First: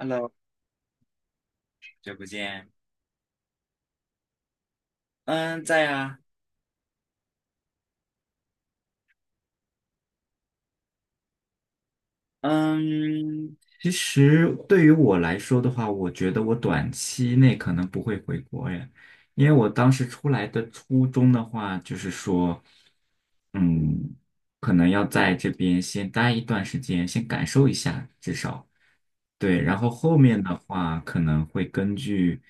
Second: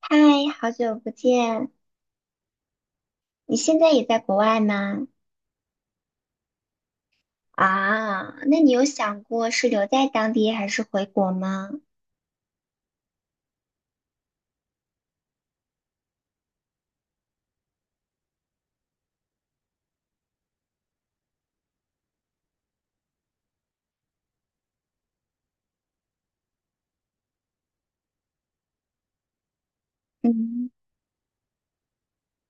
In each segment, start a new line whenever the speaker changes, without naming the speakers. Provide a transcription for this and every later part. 嗨，
好
好久不见！
久不见。
你现在也在国外吗？
嗯，在啊。
啊，那你有想过是留在当地还是回国吗？
嗯，其实对于我来说的话，我觉得我短期内可能不会回国耶，因为我当时出来的初衷的话，就是说，嗯，可能要在这边先待一段时间，先感受一下，至少。对，然后后面的
嗯
话可能会根据，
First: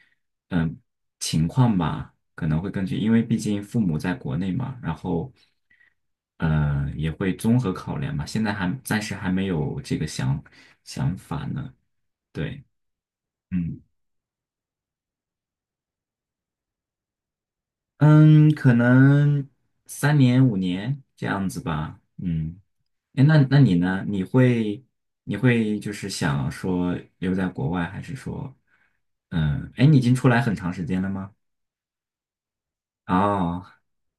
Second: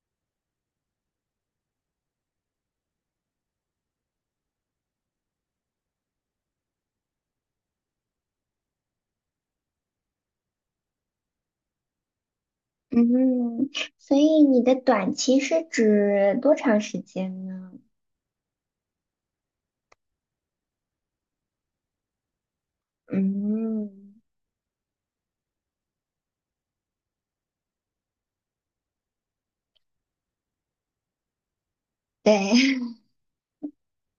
嗯，情况吧，可能会根据，因为毕竟父母在国内嘛，然后，也会综合考量嘛。现在还暂时还没有这个想法呢。对，
嗯。
嗯
所以你的短期是指多长时间呢？
嗯，可能3年5年这样子吧。嗯，哎，那你
嗯，
呢？你会就是想说留在国外，还是说，哎，你已经出来很长时间了吗？
对。
哦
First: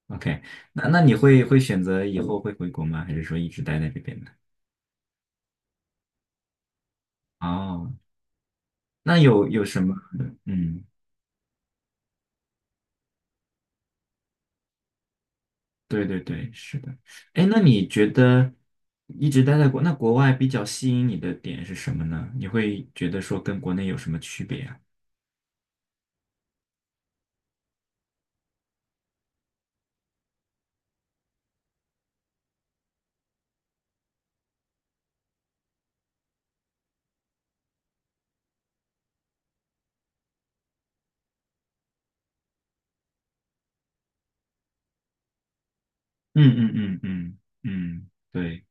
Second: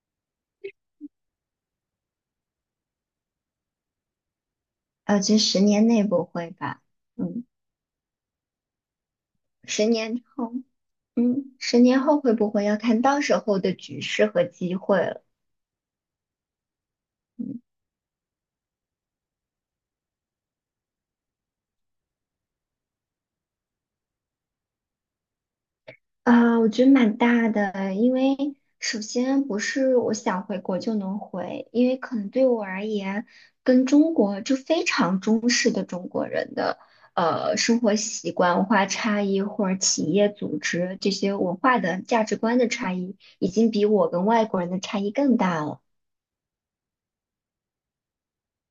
，OK，那你会选择以后会回国吗？还是说一直待在这边呢？
这10年内不会吧？嗯，
哦，那有什
十
么？
年后。
嗯，
十年后会不会要看到时候的局势和机会了？
对对对，是的。哎，那你觉得一直待在国，那国外比较吸引你的点是什么呢？你会觉得说跟国内有什么区别啊？
啊，我觉得蛮大的，因为首先不是我想回国就能回，因为可能对我而言，跟中国就非常中式的中国人的生活习惯、文化差异或者企业组织这些文化的价值观的差异，已经比我跟外国人的差异更大了。
嗯嗯嗯嗯嗯，对。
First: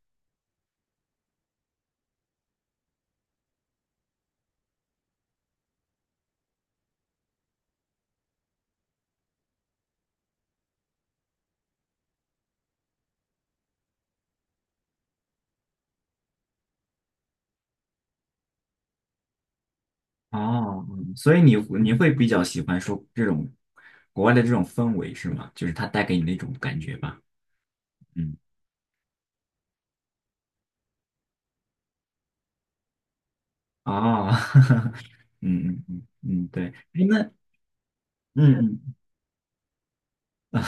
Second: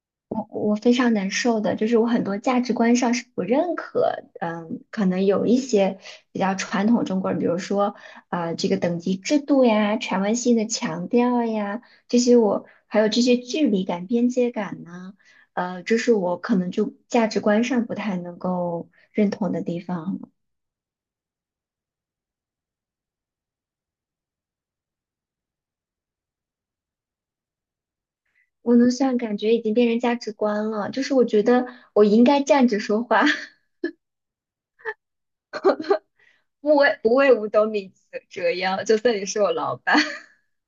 我非常难受的，就是我很多价值观上是不认可。嗯，可能有一些比较传统中国人，比如说啊、这个等级制度呀、权威性的强调呀，这些我还有这些距离感、边界感呢。这是我可能就价值观上不太能够认同的地方了。
哦，所以你会比较喜欢说这种国外的这种氛围是吗？就是它带给你那种感觉吧？嗯。
我能算感觉已经变成价值观了，就是我觉得我应该站着说话。
啊，嗯嗯嗯嗯，对，哎，
不为不
那
为五斗米折
嗯
折腰，
嗯
就算你是我老板。
啊，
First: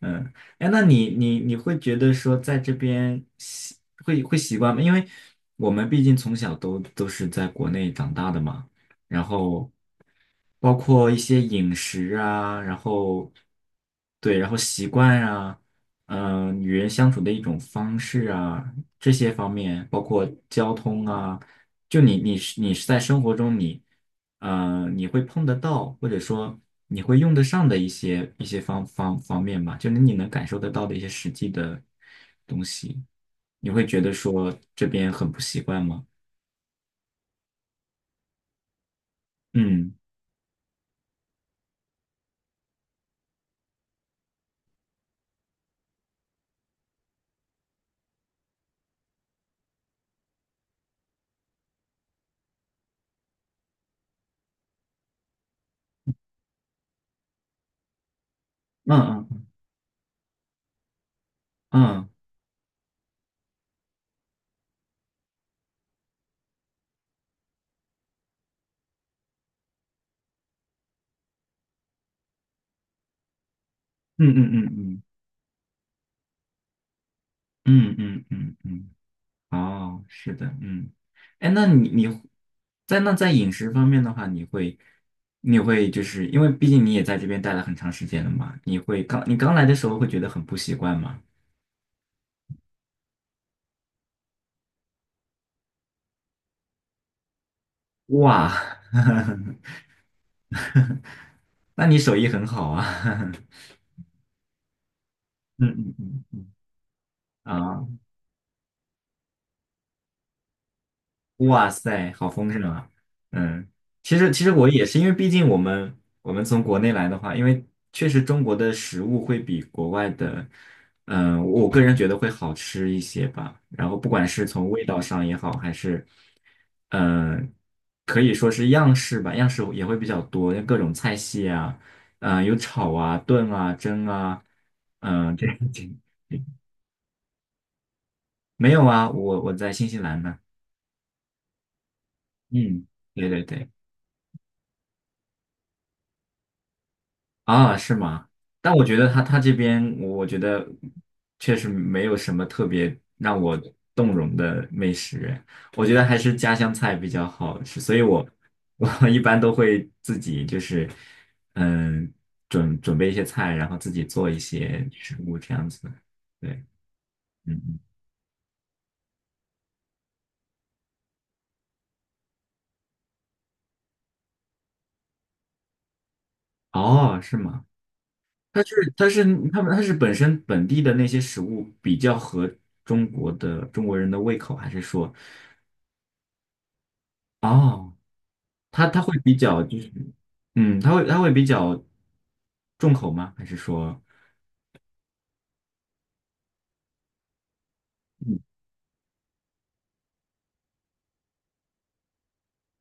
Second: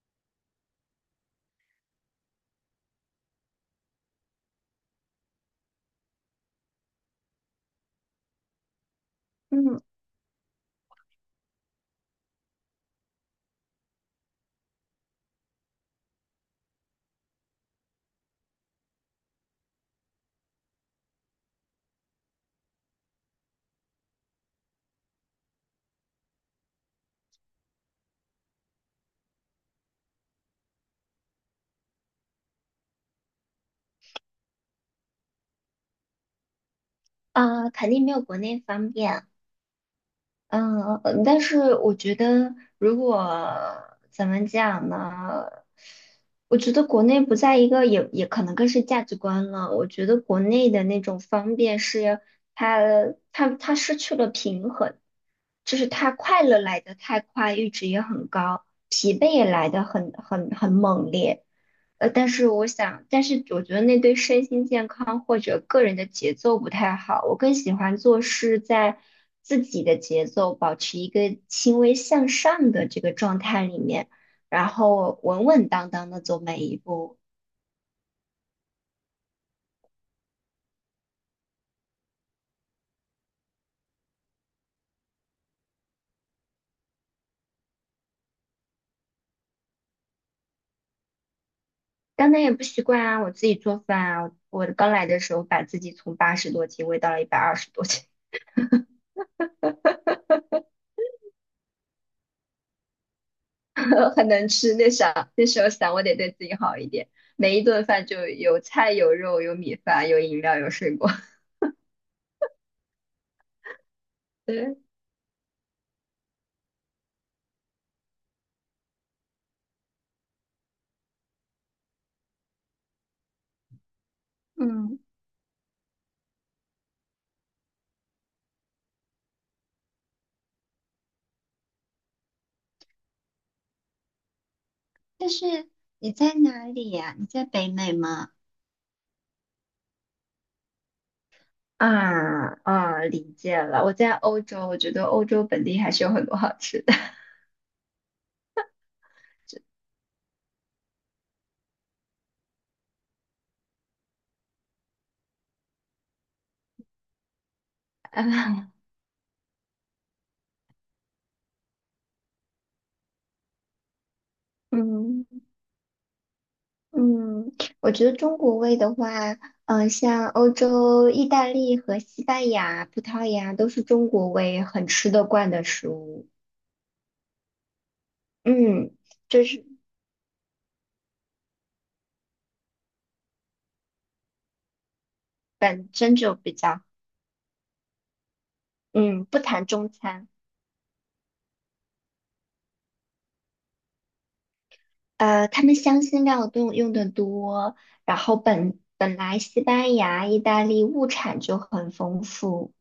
嗯，哎，那你会觉得说在这边会习惯吗？因为我们毕竟从小都是在国内长大的嘛，然 后
嗯。
包括一些饮食啊，然后对，然后习惯啊，嗯、与人相处的一种方式啊，这些方面，包括交通啊，就你是在生活中你。你会碰得到，或者说你会用得上的一些方面吧，就是你能感受得到的一些实际的东西，你会觉得说这边很不习惯吗？
啊、肯定没有国内方便。
嗯
但是我觉得，如果怎么讲呢？我觉得国内不在一个也可能更是价值观了。我觉得国内的那种方便是它它失去了平衡，就是它快乐来得太快，阈值也很高，疲惫也
嗯
来得很猛烈。
嗯
但是我觉得那对身心健康或者个人的节奏不太好。我更喜欢做事在自己的节奏，保持一个轻微向上的这个状态里面，
嗯嗯
然
嗯
后稳稳当当的走每一步。
嗯嗯嗯嗯嗯，哦，是的，嗯，哎，那你在饮食方面的话，你会就是因为毕竟你也在这边待了很长时间了嘛，你刚来的时候会觉得很不习惯吗？
当然也不习惯啊，我自己做饭啊，我刚来的时候把自己从80多斤喂到了120多斤。
哇，那你手艺很好啊，
很能吃。那啥，那时候想
嗯
我得
嗯
对
嗯，
自己好一点，每一顿
啊，
饭就有菜有肉有米饭有饮料有水果。
哇塞，好丰盛啊，嗯，其实其 实我
对。
也是，因为毕竟我们从国内来的话，因为确实中国的食物会比国外的，我个人觉得会好吃一些吧。然后不管是从味
嗯，
道上也好，还是，嗯、可以说是样式吧，样式也会比较多，各种菜系啊，有炒啊、炖啊、蒸啊，
但
嗯、这
是
这。
你在哪里呀？你在北美吗？
没有啊，我在新西兰呢。
啊
嗯，
啊，理
对对
解
对，
了。我在欧洲，我觉得欧洲本地还是有很多好吃的。
啊，是吗？但我觉得他这边，我觉得确实没有什么特别让我动容的美食，我觉得还是家乡菜比较好吃，所以我 我 一般都会自己就是嗯准备一些菜，然后自己做一些食
嗯
物这样子。对，
嗯，
嗯嗯，
我觉得中国味的话，像欧洲、意大利和西班牙、葡萄牙都是中国味很吃得惯的食物。
哦，是吗？它是
嗯，
它是
就
他
是
们它是本身本地的那些食物比较合中国的中国人的胃口，还是说，
本身就比较。
哦，它会
嗯，
比
不
较
谈
就
中
是，
餐。
嗯，它会比较重口吗？还是说，
他们香辛料都用的多，然后
嗯，
本来西班牙、意大利物产就很丰富，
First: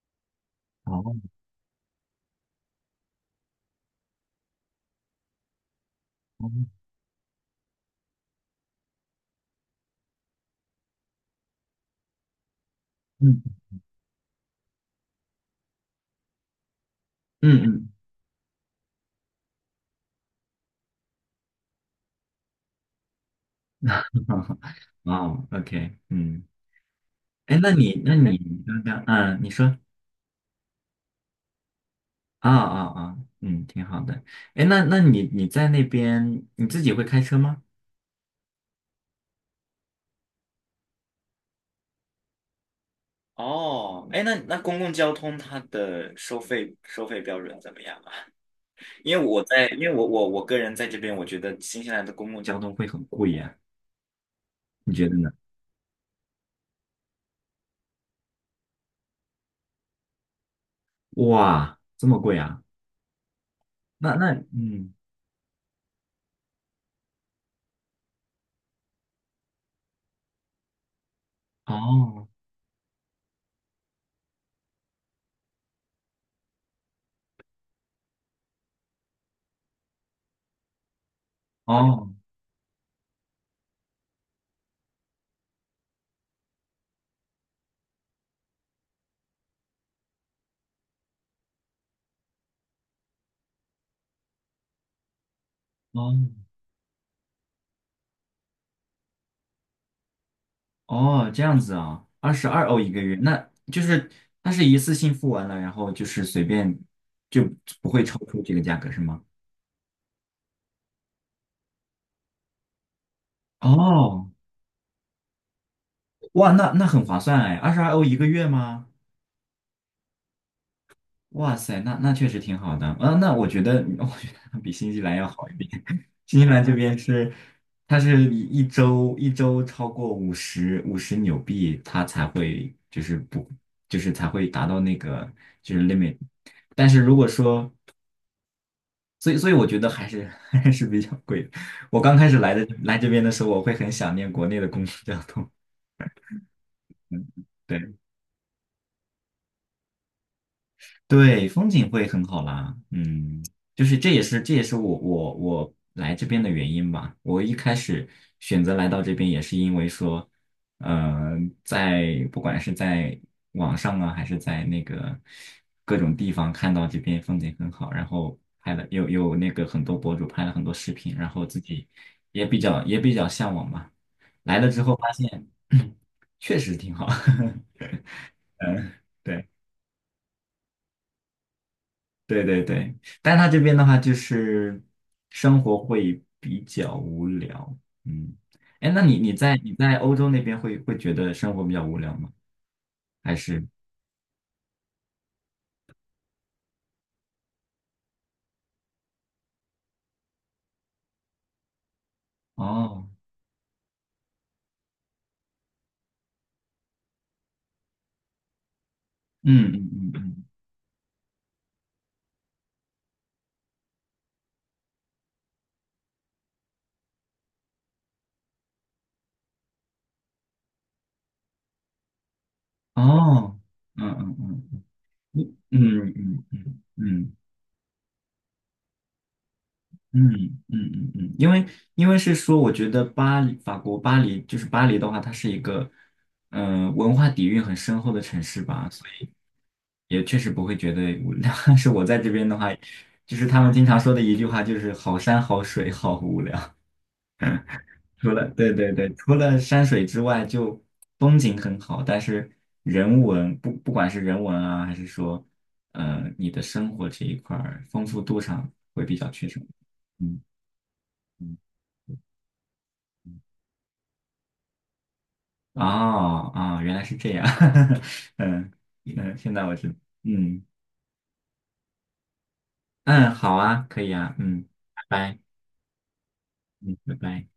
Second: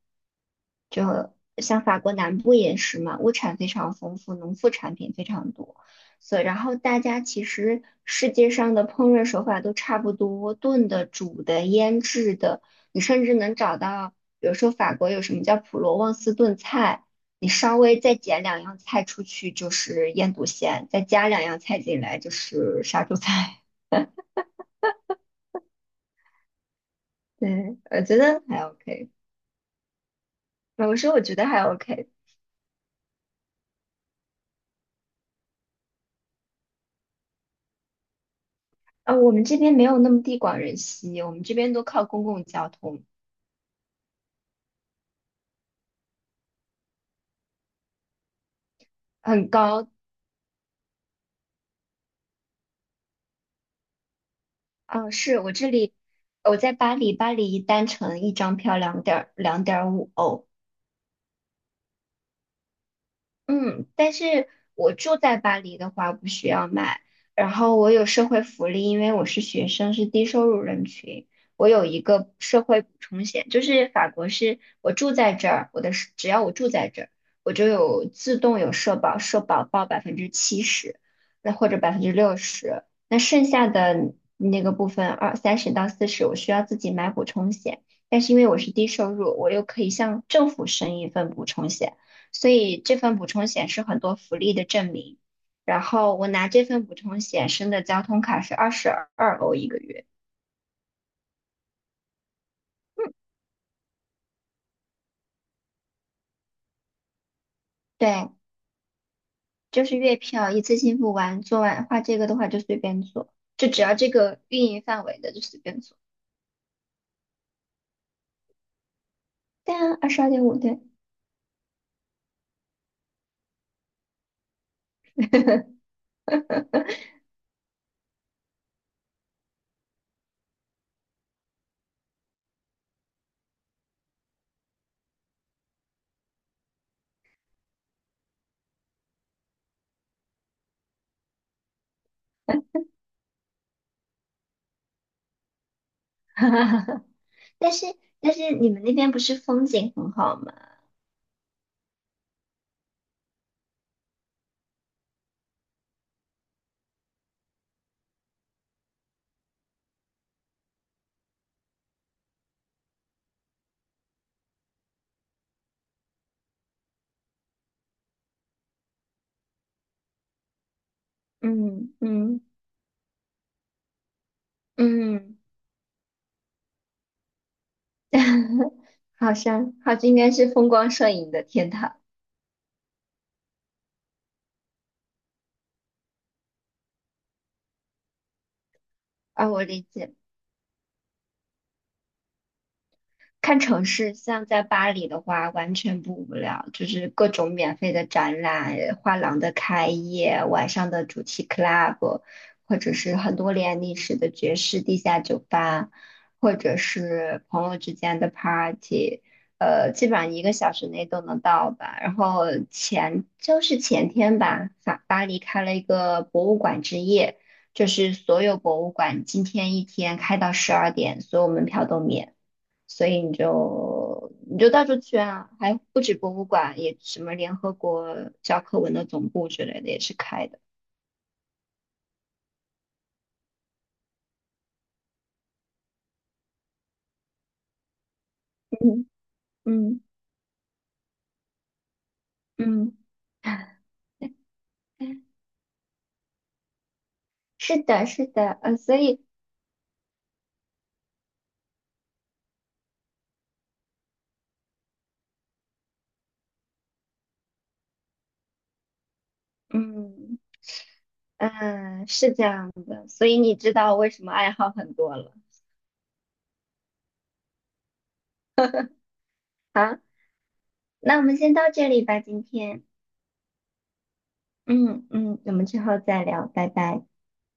哦，
像法国南部也是嘛，物产非常丰富，农副产品非常多，所以然后
哦
大家其实世界上的烹饪手法都差不多，炖的、煮的、腌制的，你甚至能
嗯
找到，比如说法国有什么叫普罗旺斯炖菜。你稍
嗯
微再减两样菜出去就是腌笃鲜，再加两样菜进来就是杀猪菜。
嗯 哦，OK，嗯，哎，那
对，
你
我
那
觉
哎
得
你
还
刚刚，
OK。
嗯，你说，
我说我觉得还 OK。
啊啊啊，嗯，挺好的，哎，那你在那边你自己会开车吗？
啊，我们这边没有那么地广人稀，我们这边都靠公共交通，
哦，哎，那公共交通它的收费标准怎么样啊？
很
因
高。
为我个人在这边，我觉得新西兰的公共交通会很贵呀，你觉
啊，
得呢？
是我这里，我在巴黎，巴黎单程一张票两点五欧。
哇，这么贵啊？
嗯，但
那那
是
嗯，
我住在巴黎的话不需要买，然后我有社会福利，因为我是学生，是低收入人群，我有一
哦
个社会补充险，就是法国是我住在这儿，我的是只要我住在这儿，我就有自动有社保，社保报70%，那或者百分
哦
之六十，那剩下的那个部分二三十到四十，我需要自己买补充险，但是因为我是低收入，我又可以向政府申一份补充险。所以这份补充险是很多福利的证明。然
哦
后我拿这份补充险申的交通卡是22欧1个月。
哦，这样子啊，二十二欧一个月，那就是它是一次性付完了，然后就是随便就不会超
对，
出这个价格是吗？
就是月票，一次性付完，做完画这个的话就随便做，就只要这
哦，
个运营范围的就随便做。
哇，那很划算哎，二十二欧一个月吗？
对啊，22.5对。
哇塞，那确实挺好的啊。那我觉得，我觉得比新西兰要好一点。新西兰这边是，它是一周超过五十纽币，它才会就是不就是才会达到那个就是 limit。但是如果说，所以我觉得还是 还是比较贵的。我刚开始来这边的时候，我会很想念国内的公共交通。嗯，
但
对。
是但是你们那边不是风景很好吗？
对，风景会很好啦。嗯，就是这也是我来这边的原因吧。我一开始选择来到这边也是因为说，呃，不管是在网上啊，还是在那个各种地方看到这边风景很好，然后拍了有有那个很多博主拍了很多视频，然后自己
嗯嗯
也比较向往吧。来了之后发
嗯。
现，确实挺好。嗯，
好
对。
像好像应该是风光摄影的天堂。
对对对，但他这边的话就是生活会比较无聊，嗯，哎，那你你
啊，
在
我
你
理
在
解。
欧洲那边会觉得生活比较无聊吗？还
看
是
城市，像在巴黎的话，完全不无聊，就是各种免费的展览、画廊的开业、晚上的主题 club，或者
哦，
是很多年历史的爵士地下酒吧，或者是朋友之间的 party。
嗯
基
嗯
本上一
嗯
个小时内都能到吧。然后就是前天吧，法巴黎开了一个博物馆之夜，就是所有博物馆今天一天开到十二点，所有门票都免。
嗯，
所以你
哦，嗯
就
嗯
你就
嗯
到处去啊，
嗯
还不
嗯嗯
止博
嗯
物馆，
嗯。
也什么
嗯
联合国教科文的总部之类的也是
嗯
开的。
嗯嗯嗯，因为是说，我觉得巴黎，法国巴黎就是巴黎的话，它是一个文化底蕴很深厚的城市吧，所
嗯
以
嗯
也确实不会觉得无聊。但是我在这边的话，
嗯，
就是他们经常说的一句话，就是好山好水好无聊。
是的，是的。
对对
所
对，
以
除了山水之外，就风景很好，但是人文不不管是人文啊，还是说你的生活这一块儿丰富度上会比较缺少。
嗯
嗯嗯。
是这样的，所以你知道为什么爱好很多了。
哦哦，原来是这样，嗯嗯，现在我知，
好，
嗯
那我们先到这里吧，今天。
嗯，好啊，可以啊，嗯，拜拜，
嗯，我们之后再聊，拜
嗯，
拜。
拜拜。